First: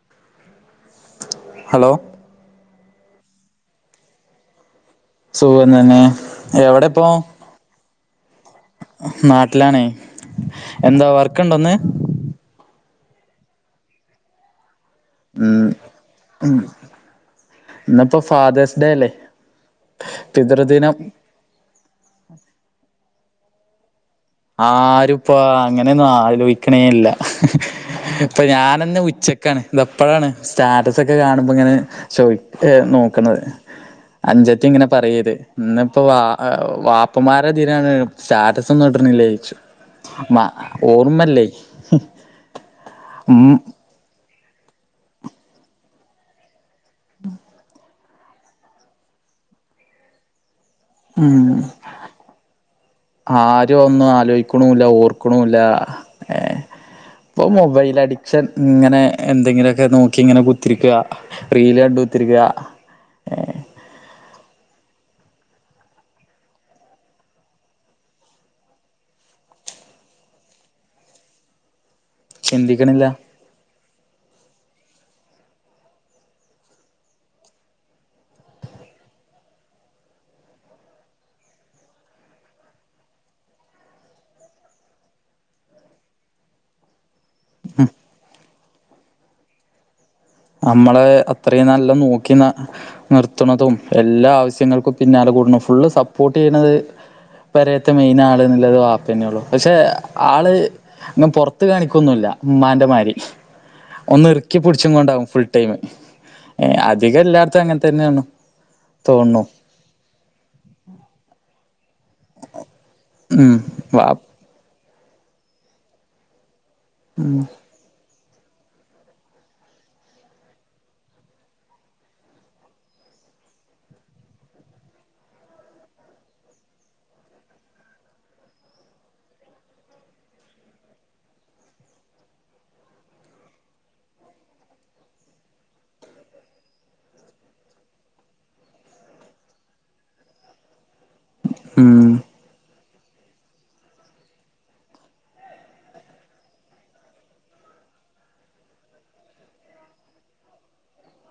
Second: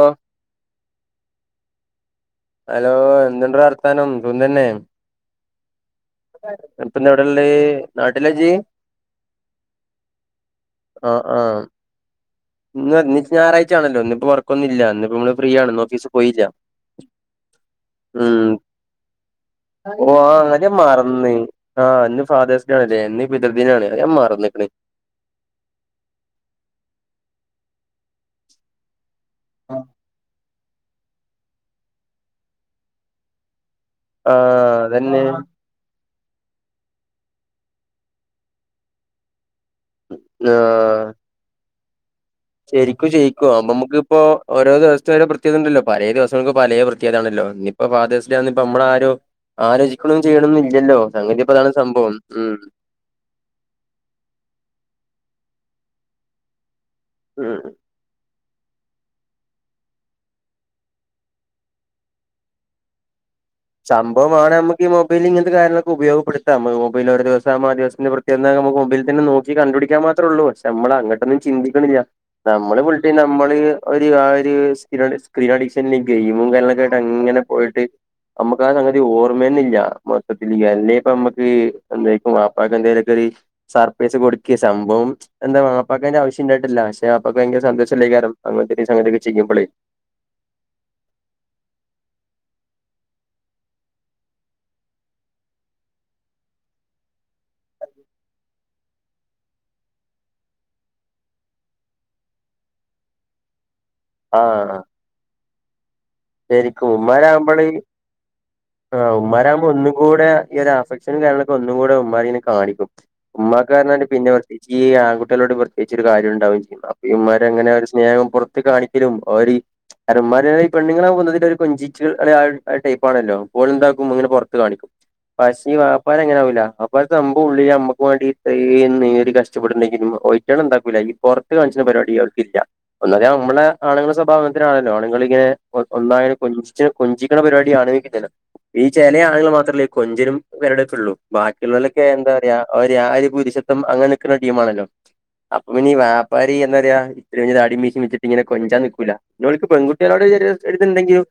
ആഹ് hello hello എന്തുണ്ട് വർത്താനം സുഖംതന്നെ സുഖം തന്നെ എവിടെ ഇപ്പോ പിന്നെവിടെള്ളേ നാട്ടിലാണേ എന്താ ആഹ് വർക്ക് ആഹ് ണ്ടോന്ന് ഇന്ന് ഇന്ന് ഞായറാഴ്ചാണല്ലോ ന്ന്പ്പ വർക്കൊന്നുല്ല ഇന്ന്പ്പോ നമ്മള് ഫ്രീ ഉം ആണ് ഓഫീസ് പോയില്ല ഇന്നിപ്പോ ഉ ഫാദേഴ്സ് ഡേ അല്ലേ ഓ ആഞ്ഞാ പിതൃദിനം മറന്ന് ആ ഇന്ന് ഫാതേഴ്സ് ഡേആണല്ലേ ഇന്ന് പിതൃദിനാണ് അത് ഞാൻ മറന്ന്ക്ക്ണ് ആര്പ്പ അങ്ങനെയൊന്നും ആലോയിക്ക്ണേല്ല ഇപ്പൊ ഞാനന്നെ ഉച്ചക്കാണ് ഇതപ്പോഴാണ് സ്റ്റാ സൊക്കെ കാണുമ്പോ ഇങ്ങനെ ചോയ് നോക്ക്ണത് ആഹ് അനുജത്തി ഇങ്ങനെ അതന്നെ പറയണത് ഇപ്പൊ വാ വാപ്പന്മാരെതിനാണ് സ്റ്റാറ്റസൊന്നുട്ണില്ലോയ്ച്ചും. മ ഓർമ്മല്ലേ. ശരിക്കു ഉം ജയിക്കോ നമുക്കിപ്പോ ഓരോ ദെവസ്ത്തൊരു പ്രത്യേകത ണ്ടല്ലോ പലേ ദെവസങ്ങ പലേ പ്രത്യേകതണല്ലോ ഇനിപ്പ ഫാതേഴ്സ് ഡേ ആന്ന്പ്പ നമ്മളാരും ആലോചിക്ക്ണും ചെയ്യണ ഉം ആരും ഒന്നും ആലോയ്ക്ക്ണുല്ല ഓർ ക്ക്ണുല്ല എ ഇപ്പോ ഉം മൊബൈൽ അഡിക്ഷൻ ഇങ്ങനെ എന്തെങ്കിലൊക്കെ നോക്കി ഇങ്ങനെ കുത്തിരിക്ക്യ. റീൽ കണ്ട് കുത്തിരി ക്യ സംഭവം വേണേ നമുക്ക് ഈ മൊബൈലിൽ ഇങ്ങനത്തെ കാര്യങ്ങളൊക്ക ഉപയോഗപ്പെടുത്താം. മൊബൈൽ ഒരു ദിവസാവുമ്പോ ആ ദിവസത്തെ പ്രത്യേകത എന്താന്ന് നമുക്ക് മൊബൈലിൽ തന്നെ നോക്കി കണ്ടുപിടിക്കാൻ മാത്രേ ഉള്ളൂ പക്ഷേ നമ്മള് അങ്ങട്ടൊന്നും ചിന്തിക്കുന്നില്ല. നമ്മള് ചിന്തിക്കണില്ല വീട്ടി നമ്മള് ഒരു കാര്യവും ഒരു സ്ക്രീൻ അഡിക്ഷനിലേക്ക് ഗെയിമും കാര്യങ്ങളൊക്കെ ആയിട്ട് അങ്ങനെ പോയിട്ട്. നമുക്ക് ആ സംഗതി ഓർമ്മയിന്നില്ല. മൊത്തത്തിൽ അല്ലെ ഇപ്പ നമ്മക്ക് എന്തെ വാപ്പക്കു എന്തായലൊക്കെ. സർപ്രൈസ് കൊടുക്കെ സംഭവം എന്താ വാപ്പാക്കേന്റെ ആവശ്യം ഉണ്ടായിട്ടില്ല പക്ഷെ അപ്പൊ ഭയങ്കര സന്തോഷമുള്ള കാര്യം അങ്ങനത്തെ സംഗതിയൊക്കെ ചെയ്യുമ്പോളേ. നമ്മളെ അത്രയും നല്ല നോക്കി നിർത്തുന്നതും. എല്ലാ ആവശ്യങ്ങൾക്കും പിന്നാലെ കൂടെന്ന് ഫുള്ള് സപ്പോർട്ട് ചെയ്യണത്. പെരയത്തെ മെയിൻ ആള് എന്നുള്ളത് വാപ്പന്നെള്ളു. പക്ഷെ ആള് അങ്ങ് പുറത്ത് കാണിക്കൊന്നുമില്ല. ഉമ്മാന്റെ മാരി ഒന്ന് ഇറുക്കി ആഹ് പിടിച്ചും കൊണ്ടാവും ഫുൾ ടൈം. ഏ അധികം എല്ലായിടത്തും അങ്ങനെ തന്നെയാണ്. ആ ഉമ്മാ തോന്നുണു നാവുമ്പോ ഒന്നും കൂടെ ഈ ഒരു ആഫെക്ഷൻ കാര്യങ്ങളൊക്കെ ഒന്നും കൂടെ ഉ അതിങ്ങനെ കാണിക്കും. ഉം വാ ഉമ്മാക്കാനങ്കി പിന്നെ പ്രത്യേകിച്ച് ഈ ആൺകുട്ടിളോട് പ്രത്യേകിച്ച് ഒരു കാര്യം ഉണ്ടാവും. അപ്പന്മാരങ്ങനെ ഒരു സ്നേഹം പുറത്ത് കാണിക്കലും അവര് ഉമ്മാനെ പെ ഇങ്ങനെ ഒരു കൊഞ്ചിച്ച് ആ ടൈപ്പാണല്ലോ. പോളെന്താക്കും ഇങ്ങനെ പുറത്ത് കാണിക്കും പക്ഷേ വാപ്പാനെ ഇങ്ങനാവുല്ല വാപ്പാടുത്ത് [unintelligible] ഉള്ളില് നമ്മക്ക് വേണ്ടിട്ട് ഇനേര് കഷ്ടപ്പെടണ്ടരിക്ക ഓയി എണ്ടാക്കൂല്ല. ഈ പുറത്ത് കാണിക്കുന്ന പരിപാടി അവർക്കില്ല. ഒന്നാമത് നമ്മള് ആണുങ്ങള് സ്വഭാവനത്തിനാണല്ലോ ആണുങ്ങൾ. ആൾ ഇങ്ങനെ. ഒന്നായെ കൊഞ്ചി കൊഞ്ചിക്കണ പരിപാടി ആണുങ്ങൾക്ക് ഇല്ലല്ലോ. ഈ ചില ആളുകൾ മാത്രമല്ലേ കൊഞ്ചനും വെരടക്കള്ളൂ. ബാക്കിയുള്ളവലൊക്കെ ഉം എന്താ പറയാ ആര് പുരുഷത്വം അങ്ങനെയൊക്കെ ഉള്ള ടീമാണല്ലോ. അപ്പ പിന്ന വാപ്പാര് എന്ത പറയാ ചെറിയ താടി മീശി വച്ചിട്ട് ഇങ്ങന കൊഞ്ചാൻ നിൽക്കൂല്ല ഓൻക്ക് പെൺകുട്ടികളോട് എടുത്തിട്ടിണ്ടെങ്കിലും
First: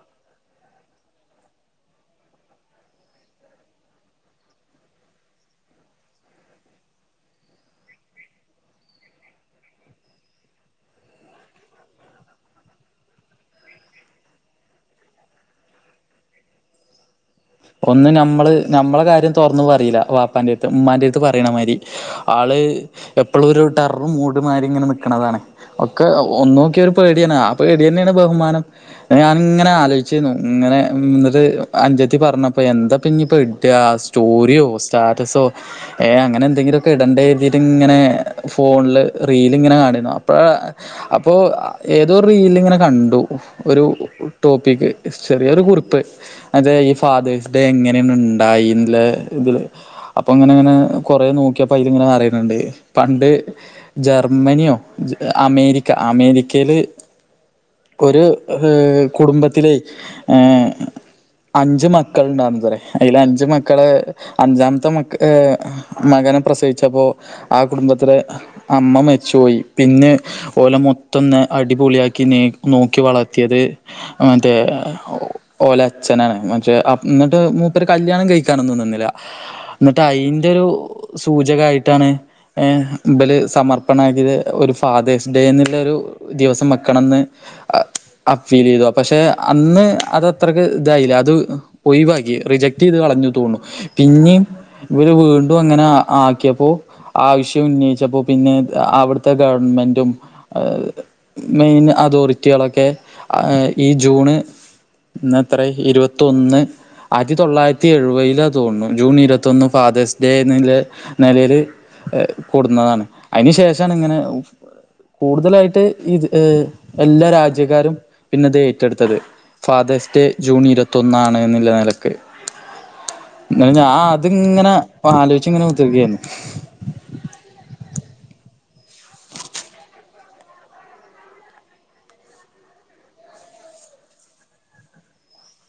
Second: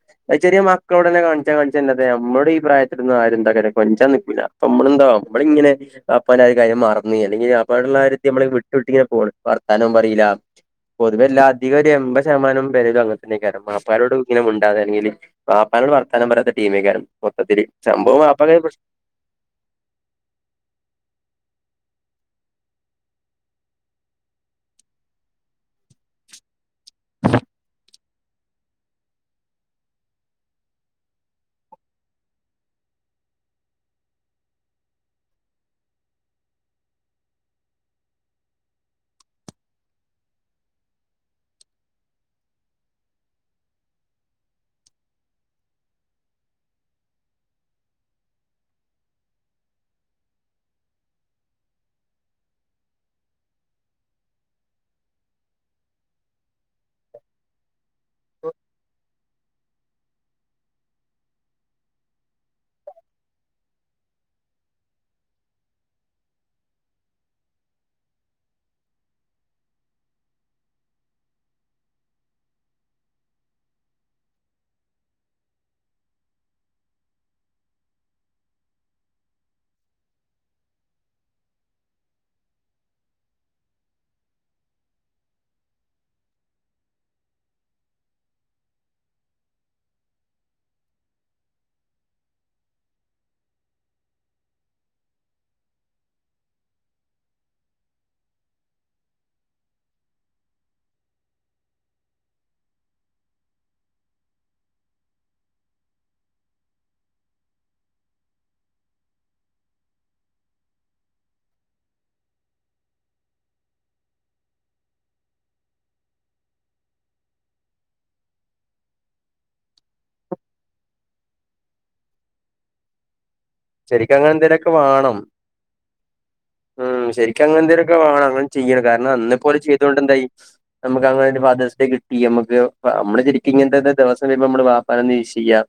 ചെറിയ മക്കളോട് തന്നെ കാണിച്ചാ കാണിച്ച നമ്മുടെ ഈ പ്രായത്തിന്ന് ആരും എന്താ കൊഞ്ചാനെന്നും നിക്കൂല. അപ്പം നമ്മളെന്താവും നമ്മളിങ്ങനെ വാപ്പാനെ കാര്യം മറന്ന് അല്ലെങ്കി വാപ്പയോടുള്ള കാര്യത്തി നമ്മളിങ്ങനെ വിട്ട് വിട്ട് ഇങ്ങനെ പോരും വർത്താനവും പറിയില്ല. പൊതുവെ എല്ലാധികം ഒരു എൺമ്പത് ശതമാനം പേരും അങ്ങനത്തന്നെയാരിക്കും വാപ്പാ നോട് ഇങ്ങനെ മിണ്ടാതെ ആണെങ്കില് വാപ്പാനോട് വർത്താനം പറയാത്ത ടീമേക്കാരും. ഒന്ന് നമ്മള് നമ്മളെ കാര്യം തുറന്നു പറയില്ല, ബാപ്പാന്റെറ അടുത്ത് ഉമ്മാന്റെ അടുത്ത് പറയണമാതിരി. ആള് എപ്പോഴും ഒരു ടെർ മൂട്മാരി ഇങ്ങനെ നിക്കണതാണ്. ഒക്കെ ഒന്ന് നോക്കിയ ഒരു പേടിയാണ്. ആ പേടി തന്നെയാണ് ബഹുമാനം. ഞാൻ ഇങ്ങനെ ആലോചിച്ചിരുന്നു. അങ്ങനെ എന്നിട്ട് അഞ്ച്. പറഞ്ഞപ്പോ എന്താ ഇപ്പോ പിന്ന ഇടാ സ്റ്റോറിയോ സ്റ്റാറ്റസോ അങ്ങനെ എന്തെങ്കിലുക്കെ ഇട ഡെയ്ലി ഇങ്ങനെ ഫോണില് റീല് ഇങ്ങനെ കാണണ് അപ്പോ റീൽ ഇങ്ങനെ കണ്ടു. ഒരു ടോപ്പിക് ചെറിയ ഒരു കുറിപ്പ് അത് ഫാതേഴ്സ് ഡേ എങ്ങനെന്ന് ഉണ്ടായി ഇതില് അപ്പൊ അങ്ങനെ അങ്ങനെ കൊറ നോക്കിയപ്പോ അങ്ങനെ പറണെണ്ട് പണ്ട് ജർമ്മനിയോ അമേരിക്ക അമേരിക്കയില് ഒരു കുടുംബത്തിലെ അഞ്ച് അഞ്ച് മക്കൾ ഉണ്ടാവുന്ന പറയും. അതിൽ അഞ്ച് മക്കള് അഞ്ചാമത്തെ മ മകനെ പ്രസവിച്ച പ്പോ ആ കുടുംബത്തിലെ അമ്മ മരിച്ചുപോയി. പിന്നെ ഓലെ മൊത്തന്ന് അടി കുളിയാക്കിനി നോക്കി വളർത്തിയത് മറ്റേ ഓലെ അച്ഛനാണ്. പക്ഷ എന്നിട്ട് മൂപ്പർ കല്യാണം കഴിക്കാനൊന്നു നിന്നില്ല എന്നിട്ട് അയിന്റെ സൂചക ആയിട്ടാണ്. ഏ മ്പല് സമർപ്പണ ആകിയത് ഒരു ഫാതേഴ്സ് ഡേ എന്നുള്ള ഒരു ദിവസം വെക്കണന്ന്. അ ഫീൽ ചെയ്തു. പക്ഷെ അന്ന് അത് അത്രക്ക് ഇതായില്ല അത്. ഒഴിവാക്കി റിജക്ട് ചെയ്ത് കളഞ്ഞു തോന്നുന്നു, പിന്നേ ഇവര് വീണ്ടും അങ്ങനെ ആക്കിയപ്പോ ആവശ്യം ഉന്നയിച്ചപ്പോ പിന്നെ അവിടുത്തെ ഗവൺമെന് മെന്റും മെയിൻ അതോറ്റികളൊക്കെ ഈ ജൂൺ ഇന്ന് എത്ര ഇരുപത്തി ഒന്ന് ആയിരത്തി തൊള്ളായിരത്തി എഴുപതിൽ ആണെന്ന് തോന്നുന്നു. ജൂൺ ഇരുപത്തിയൊന്ന് ഫാതേഴ്സ് ഡേ എന്നെ നിലയിൽ കൂടുന്നതാണ് അതിനു ശേഷമാണ് ഇങ്ങനെ കൂടുതലായിട്ട് ഇത് ഏർ എല്ലാ രാജ്യക്കാരും പിന്നെത് ഏറ്റെടുത്തത്. ഫാദർഴ്സ് ഡേ ജൂൺ ഇരുപത്തൊന്നാണ്നുള്ള നിലക്ക് ങ്ങഹ് ഞാ ശരിക്കും അങ്ങനെ അതിങ്ങനെ എന്തേലൊക്കെ ആലോചിച്ങ്ങനെ കുത്തി ർക്കായിരുന്നു. ആമ് ശരിക്കും അങ്ങെന്തൊങ്കിലൊക്കെ വേണം അങ്ങനെ ചെയ്യാൻ കാരണം അന്നെപ്പോലെ ചെയ്തോണ്ട് എന്തായി നമുക്ക് അങ്ങന ഒരു ഫാദേഴ്സ് ഡേ കിട്ടി നമ്മക്ക് നമ്മള് ശരിക്കും ഇങ്ങ- ഇന്നത്ത ദിവസം ഉണ്ടെങ്കിൽ നമ്മള് ബാപ്പാനെ ഒന്ന് വിഷ് ചെയ്യാം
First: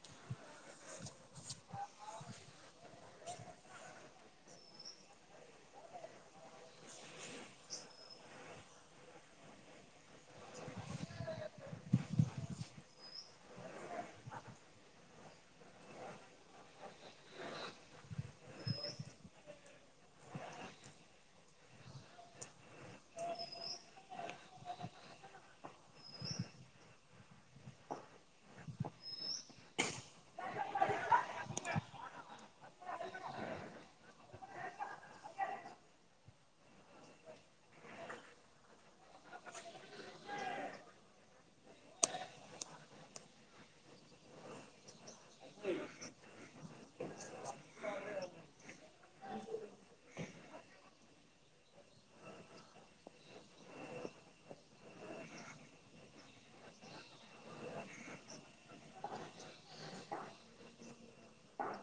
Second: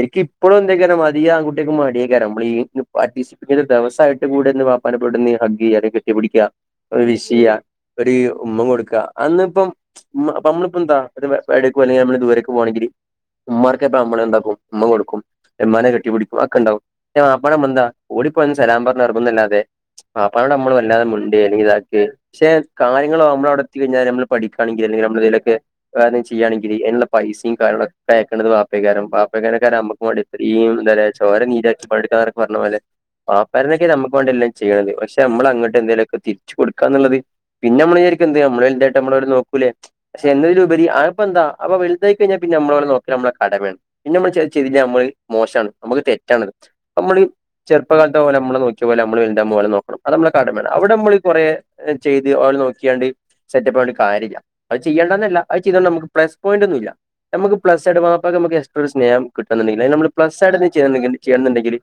എനിക്ക് ഇപ്പഴും ഒന്ന് ആലോചിക്കുവാന് മടിയാ, ആൺകുട്ടികൾക്ക് മടിയാ [unintelligible] ദിവസായിട്ട് കൂടെന്ന് വാപ്പാനെ പെടുന്നു ഹഗ്ഗ് യ്യാ കെട്ടിപടിക അഹ് വിശേയ്യ രു ഉമ്മ കൊടുക്ക അന്ന്പ്പം മ അപ്പമ്മളിപ്പ എന്ത [unintelligible] നമ്മള് ദൂരെക് പോകണെങ്കിൽ ഉമ്മാർക്അപ്പൊ അമ്മള് എന്താക്കും ഉമ്മ കൊടുക്കും ഉമ്മാനെ കെട്ടിപ്പിടിക്കുംഅതൊക്ക ഇണ്ടാകും വാ പ്പാമ്മട്ന്താ ഓടി പോയി ഒന്ന് സലാം പറഞ്റങ്ങുന്നല്ലാതെ വാപ്പനോട് നമ്മള് വല്ലാതെ മിണ്ടേ ഇങ്ങനെ എഹ് ക്ഷെ കാര്യങ്ങള് അമ്മള് അവിടെ എത്തി കഴിഞ്ഞാൽ നമ്മള് പഠിക്കണെങ്കില് ല്ലെങ്കില് നമ്മല് തീലൊക്കെ പ്പോ വേറെന്നെലും ചെയ്യാണങ്കില് അൻള്ള പൈസയും കാര്യങ്ങളൊക്കെ അയക്ക്നത് വാ പ്പയ് കാരം വാപ്പ അങ്ങനെകാരം അമ്മയ്ക്കും വാണ്ടി ഈമ് എന്താറിയ ചോര നീരാ [unintelligible] വാപ്പര്ന്നെങ്കിൽ നമ്മക്ക് വേണ്ടി എല്ലാം ചെയ്യണത് പക്ഷെ നമ്മല് അങ്ങോട്ട് എന്തേലുക്കെ തിരിച്ചു കൊടുക്കന്നൊള്ളത് - പിന്നെമ്മള് രായിക്കും എന്ത് അമ്മള് വൽതായിട്ട് നമ്മളവരെ നോക്കൂലെ പക്ഷേ എന്നതിലുപരി ആഹ് അപ്പൊ എന്താഅപ വൽതായിക്കഴിഞ്ഞ പി നമ്മള് അവരെ നോക്ക നമ്മടെ കടമയാണ് പിന്നെ [unintelligible] നമ്മള് മോശണ് നമുക് തെറ്റാണത്. അമ്മള് ചെറുപ്പകാലത്തു ഓര് മ്മളെ നോക്കിയ പോലെ നമ്മള് വലുതാകുമ്പോ ഒലെ നോക്കണം അത് നമ്മള കട മേണ് അവിടെ നമ്മള് കുറേ എഹ് ചെയ്ത് ഓലെ നോക്കിയാണ്ട് സെറ്റപ്പവുണ്ട് കാര്യല്ല. അത് ചെയ്യേണ്ടന്നല്ല അഹ് ചെയ്തണ്ട് നമുക്ക് പ്ലസ് പോയി ന്റന്നൂല്യ നമുക്ക് പ്ലസ്ഡ് മാപ്പക്ക് മക് എസ്ട്രാ ഒരു സ്നേം കിട്ടുന്നുണ്ടെങ്കില് നമ്മള് പ്ലസഡ് ചെർന്ന്ങ്ങണ്ട് ചെയ്യ്ണെന്നുണ്ടെങ്കില്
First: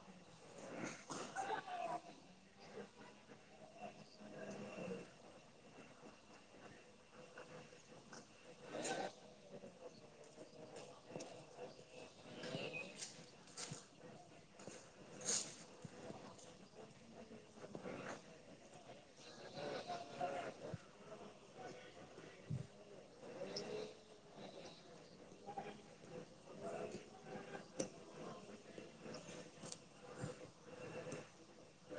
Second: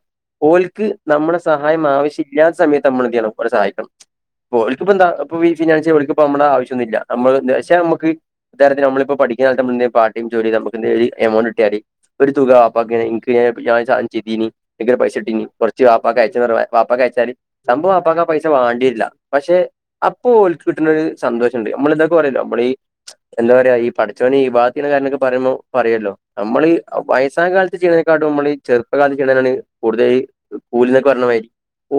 ഓൽക്ക് നമ്മടെ സഹായം ആവശ്യ ല്ലാത്ത സമയത്ത് നമ്മള് എന്ത് ചെയ്യണം. ഓരെസഹായിക്കണം. ഓൽക് പ്പന്താ ഇപ്പൊ ഈ ഫിനാൻശ്യ ഓല്ക് പമ്മളെ ആവശ്യംന്നില്ല നമ്മള് നെ അഷേ മ്മക്ക് [inaudible] പിന്നെ അതിനു മുൻപേ പാർട്ടൈം ജോലിയിൽ എമൗണ്ട് കിട്ടിയാല് ഒരു തുക വാപ്പാക്ക് [unintelligible] ചിതിനി പൈസ ഇട്ടീഞ് കുറച്ച് വാപ്പാക്ക അയച്ച വാപ്പാക്ക അയച്ചാല് സംഭവ വാപ്പാക്കാ പൈസ വേണ്ടില്ല. പക്ഷെ അപ്പോഓൾക് കിട്ടുന്നത് സന്തോഷണ്ട് മ്മള് [unintelligible] പറയല്ലോ നമ്മളഈ എന്താ പറയാ ഈ പ ചോന് ഈബത്തിന്റെ കാ രണോകെ പറയുമ്പോ പറയോല്ലോ നമ്മളീ വയസ്സാകാലത്ത് ചെയ്യ് നെകാടും നമ്മള് ചെറു [unintelligible] ചെയ്യണേനാണ് കൂടുതൽ കൂലിനൊക്കെ പറയണമത്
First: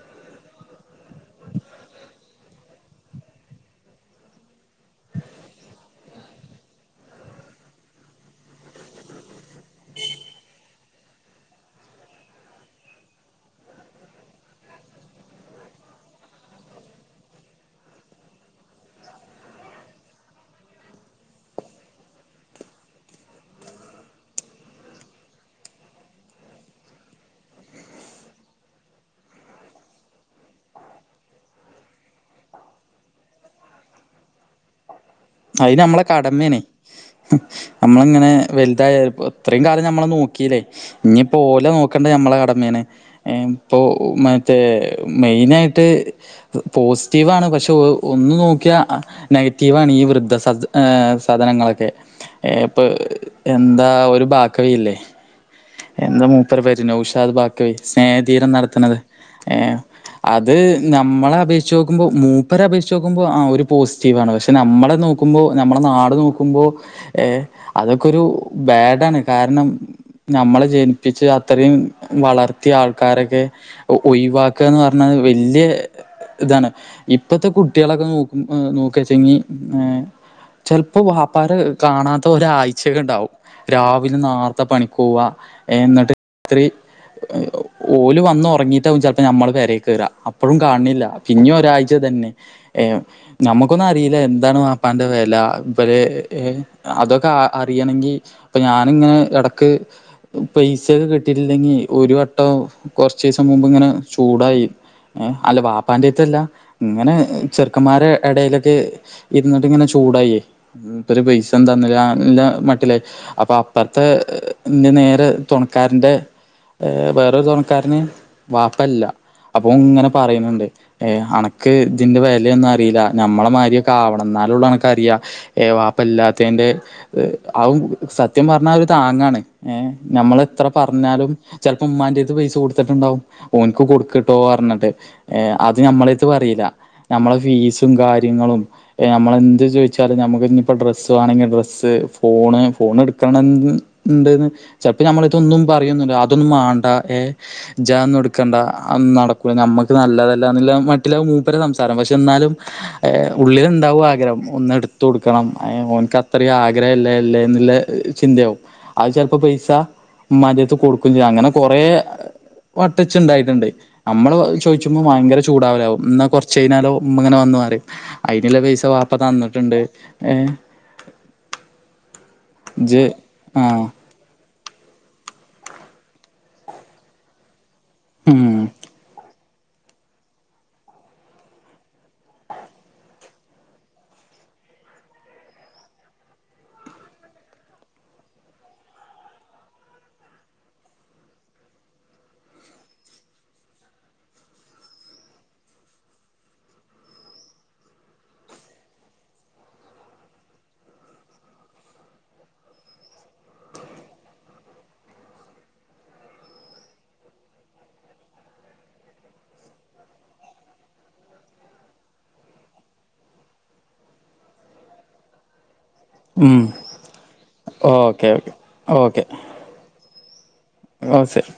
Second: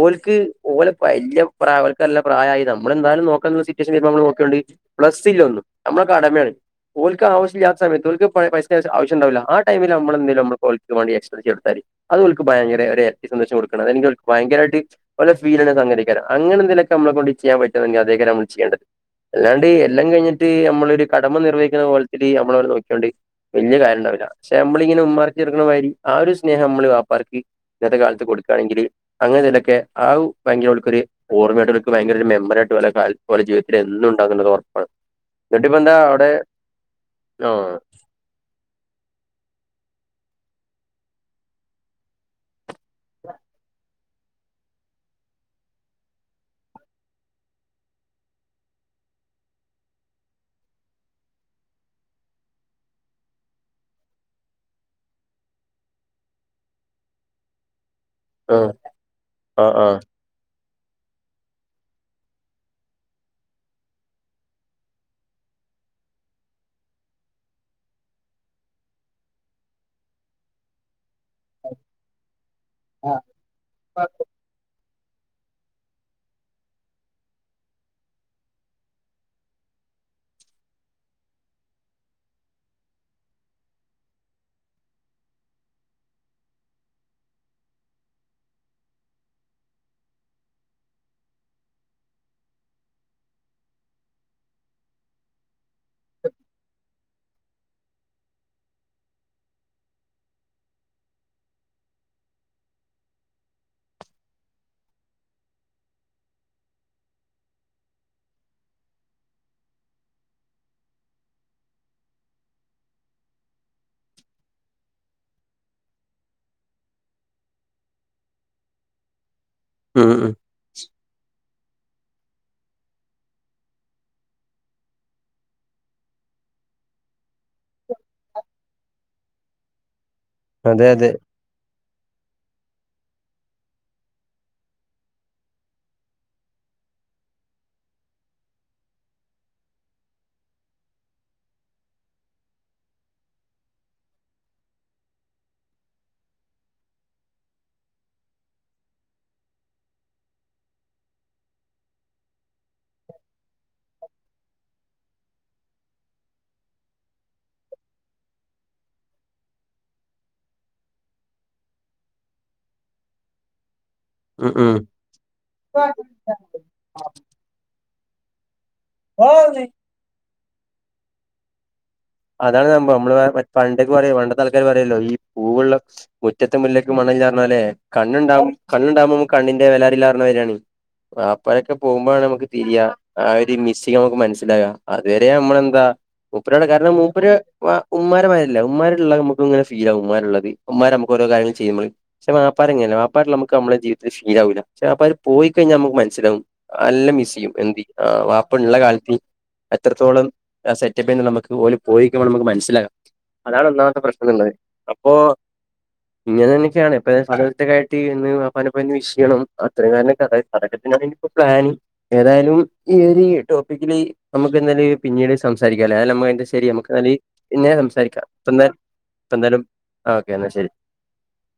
ഓൽക്ക് ഓല [unintelligible] പ്രായായി യ നമ്മൾെന്തായാലും നോക്കാ സിറ്റുവേഷൻ നമ്മൾ നോക്കിയണ്ട് പ്ലസ്സില്ല ന്നും നമ്മള കടമേണ്‌. ഓല്ക് ആശ്യില്ലാത്ത സമയത്ത്ഓല്ക് പൈസ ആശ്യംണ്ടാവില്ല ആ ടൈമില് നമ്മളെന്തേലും നമ്മ ഓല്ക്വേണ്ടി എക്സ്പെൻ ചെയ്തൊടുത്താല് അത്ഓൾക്ക് ഭയങ്കര ഒര് ഇരട്ടി സന്തോഷം കൊടുക്കണ [inaudible] ഭയങ്കരമായിട്ട് ഫീൽ ചെയ്ത സംഗതിയൊക്കെയാണ് അങ്ങനെ നമ്മളെ കൊണ്ട് ചെയ്യാ പറ്റെന്നത്തേയ്ക്കാരം നമ്മള് ചെയ്യേണ്ടേ അല്ലാണ്ട് എല്ലാം കഴിഞ്ഞിട്ട് നമ്മളൊരു കടമ നിർവഹിക്കുന്ന പോലെ നമ്മള അവരെ നോക്കിയോണ്ട് വലിയകാര്യം ണ്ടാവൂല ഷേ അമ്മളീങ്ങനെ ഉമ്മാര്ക് റങ്‌ണ വയി ആ ഒരു സ്നേ നമ്മള വാപ്പാർക്ക് ഇന്നത്തെ കാലത്ത് കൊടുകാണങ്ങില് അങ്ങനെ [inaudible] ഇതൊക്ക [unintelligible] വീട്ടർക് ഭയങ്കര ഒരു മെമ്മറിയാട്ട് ഓല കാലത്തുംജീവിതതിലെന്നുണ്ടാവൂന്നു ഉറപ്പാണ് എന്നിട്ട് ഇപ്പ അയിന് എന്താ മ്മളെ അവിടെ കടമേനെ ആ നമ്മളിങ്ങനെ വലുതായ ഇത്രയും കാലം നമ്മളെ നോക്കില്ലേ. ഞ്ഞിപ്പ ഓലെ നോക്കേണ്ട നമ്മള കടമേണ് ഇപ്പോ മ തെ മൈനായിട്ട് പോസിറ്റീവാണ് പക്ഷെ ഒന്ന് നോക്കിയ നെറ്റിവാണ് ഈ വൃദ്ധ സദ് [unintelligible] സദനങ്ങളൊക്കെ ഇപ്പൊ എന്താ ഒരു ബാക്കവില്ലേ എന്താ മൂപ്പര പേര് നൗഷാദ് ബാഖവി സ്നേഹതീരം ആ നടത്ത്ണത് ആ ഏയ് ആ അത് നമ്മളെ അപേഷ് ചോ കുമ്പോ മൂപ്പരെ അപേഷിച്ചു നോക്കുമ്പോൾ ആഹ് ഒരു പോസിറ്റീവാണ് പക്ഷെ നമ്മളെത് നോക്കുമ്പോ നമ്മള നാട് നോക്കുമ്പോ ഏയ് അതൊക്കെരു ബാഡാണ് കാരണം നമ്മള ജനിപ്പിച്ച് അത്രയും വളർത്തിയ ആൾക്കാരെക്കെ ഒഴിവാക്കുക പറഞ- എന്നാ വല്ലിയെ ഇതാണ് ഇപ്പത്തെ കുട്ടികളൊക്കെ നോക്കുവാ വെച്ചെങ്കി - ചെലപ്പോ വാപ്പാരെ കാണാത്ത ഒരാഴ്ചയക്കെ ണ്ടാവും രാവിലെ നാർത്തെ പണി പോവ എന്നിട്ട് ഇത്രയേ - ഓല് വന്ന് ഉറങ്ങിട്ടാ വും ചെല്പം നമ്മള് പേരേ കേറാ അപ്പോഴും കാണ്ണില്ല പിന്നെ ഒരാഴ്ച ഏ നമ്മക്കൊന്നുമാറിയില്ല എന്താണ് വാപ്പാന്റെ വില അതൊക്കെ അറിയണമെങ്കിൽ ഇപ്പ ഞാന് ഇങ്ങനെ ഇട ക്ക് പൈസൊക്കെ കിട്ടിയിട്ടില്ലെങ്കിൽ ഒരു വട്ടം കുറച്ച ദിവസം മുമ്പ് ഇങ്ങനെ ചൂടായി ഏ അല്ല വാപ്പാന്റെറയത്തല്ല ഇങ്ങനെ ചെറുക്കന്മാരുടെ ഇടയിലൊക്കെ ഇരുന്നിട്ട് ഇങ്ങനെ ചൂടായി മൂപര് പൈസ ഒന്നും തന്നില്ല മട്ടിലായി അപ്പൊ അപ്പറത്തെ ഇന്റെ നേരെ തുണക്കാരന്റെ വേറരു തുണക്കാരന് വാപ്പല്ല അപ്പൊ ഇങ്ങനെ ഉം ഉം പറയുന്നുണ്ട് അണക്ക് ഇതിന്റെ ന്ന അറിയില്ല നമ്മളെ മാരിയൊക്കെ ആവണം എന്നാലുള്ളു അനക്കറിയ ഏ വപ്പല്ലാത്തന്റെ അവ സത്യം പറഞ്ഞ ഒരു താങ്ങാണ് ഏ് നമ്മൾ എത്ര അതെ അതെ പറഞ്ഞാലും ചിലപ്പോ ഉമ്മാൻറേത് പൈസ കൊടു ണ്ടാവുംഓനിക്ക് കൊടുക്കട്ടോ പറഞ്ഞിട്ട് അത് നമ്മള പററിയില്ല നമ്മള ഫീസ് സും കാര്യങ്ങളും നമ്മളെന്ത് ചോദിച്ചാലും നമുക്ക് ഇന്നിപ്പോൾ ഡ്രസ്സ് വേണെങ്കിൽ ഡ്രസ്സ് ഫോണ് ഫോൺ എടുക്കണം ഉണ്ടന്ന് ചിലപ്പോ നമ്മള ഇതൊന്നും പറയന്നില്ല അതൊന്നും മാണ്ട ഏ ഇജന്നും എടുക്കണ്ട അ നടക്ക നമ്മുക്ക് നല്ലതല്ലന്നില്ല മറ്റുള്ള മൂപ്പര സംസാരം പക്ഷെ എന്നാലുംഉള്ളില്ണ്ടാവും ആഗ്രഹം ഒന്നു എടുത്ത കൊടുക്കണം അവഓൻക്ക് അത്രയും ആഗ്രഹമല്ല അല്ലേ എന്നുള്ള ചിന്തയാവും അത് ചപ്പോൾ ഇപ്പൊ പൈസ മ്മാന്റെ അടുത്ത കൊടുക്കും ചെയ്യ അങ്ങനെ കൊറെ വട്ടച്ച ഉണ്ടായിട്ടുണ്ട് നമ്മള് ഉം ചോദിച്ചുമ്പോ ഭയങ്കര ചൂടാവലാവും എന്നാ കുറച്ച കയിഞ്ഞാലോ ഇങ്ങനെ വന്നു മാറി അതിന വാപ്പ ഉം തന്നിട്ടുണ്ട് ഏ അതാണ് സംഭം ഇജ് നമ്മള് ആഹ് പണ്ടേക്ക് പറയും പണ്ട തൽക്കാർ പറയല്ലോ ഈ പൂവ മുറ്റത്തെ മുല്ലേക്ക് മണാല്ലാന്നു ലെ ഉം കണ്ണുണ്ടാകും കണ്ണുണ്ടാകുമ്പോ നമുക്ക് കണ്ണിന്റെ വെല അറിയില്ലന്നാണ് വാപ്പരൊക്കെ പോകുമ്പോഴാണ് നമുക്ക് തിരിയാ ആ ഒരു മിസ്സിംഗ് നമുക്ക് മനസ്സിലാക അതുവരെ നമ്മളെന്താ മൂപ്പര് മൂര് ഉമാരില്ല ഉമാരിുള്ള നമുെ ഫീൽ ആകും ഉമാ ഉള്ളത് ഉമാരെ നമു ഓരോ കാര്യൾ ചെയ്യ പക്ഷെ വപ്പാ അങ്ങനെയല്ല വപ്പാ നമുക്ക് നമ്മുടെ ജീവിതത്തില് ശീലാവൂല പെ വപ്പാര് പോയി കഴിഞ്ഞാ നമുക്ക് മനസ്സിലാകും എല്ലാം മിസ് ചെയ്യും എന് ആ വാപ്പ ഉള്ള കാലത്തി എത്രത്തോളം സെറ്റപ്പ് ചെയ്യ നമുക്ക് ഇതുപോലെ പോയിക്കുമ്പോൾ നമുക്ക് മനസ്സിലാകാം അതാണ് ഒന്നാമത്തെ പ്രശ്നംള്ളത് അപ്പൊ ഇങ്ങനെ തന്നൊക്കെയാണ് ഇപ്പൊ സ്ഥക്ക ആയിട്ട് പ വിഷയങ്ങളും അത്രയും കാലൊക്കെ അത പ്ലാന് ഏതായാലും ഈ ഒരു ടോപ്പിക്കില് നമുക്ക് എന്തും പിന്നീട് സംസാരിക്കാംല്ല ഉം ശരി നമുക്ക് പിന്നെ സംസാരിക്കാം ഓക്കെ ഓക്കെ ഇപ്പം ന്ന് ഓക്കെ എന്തായാലും ഓക്കെ എന്ന എന്നാ ശരി ഓ ശരി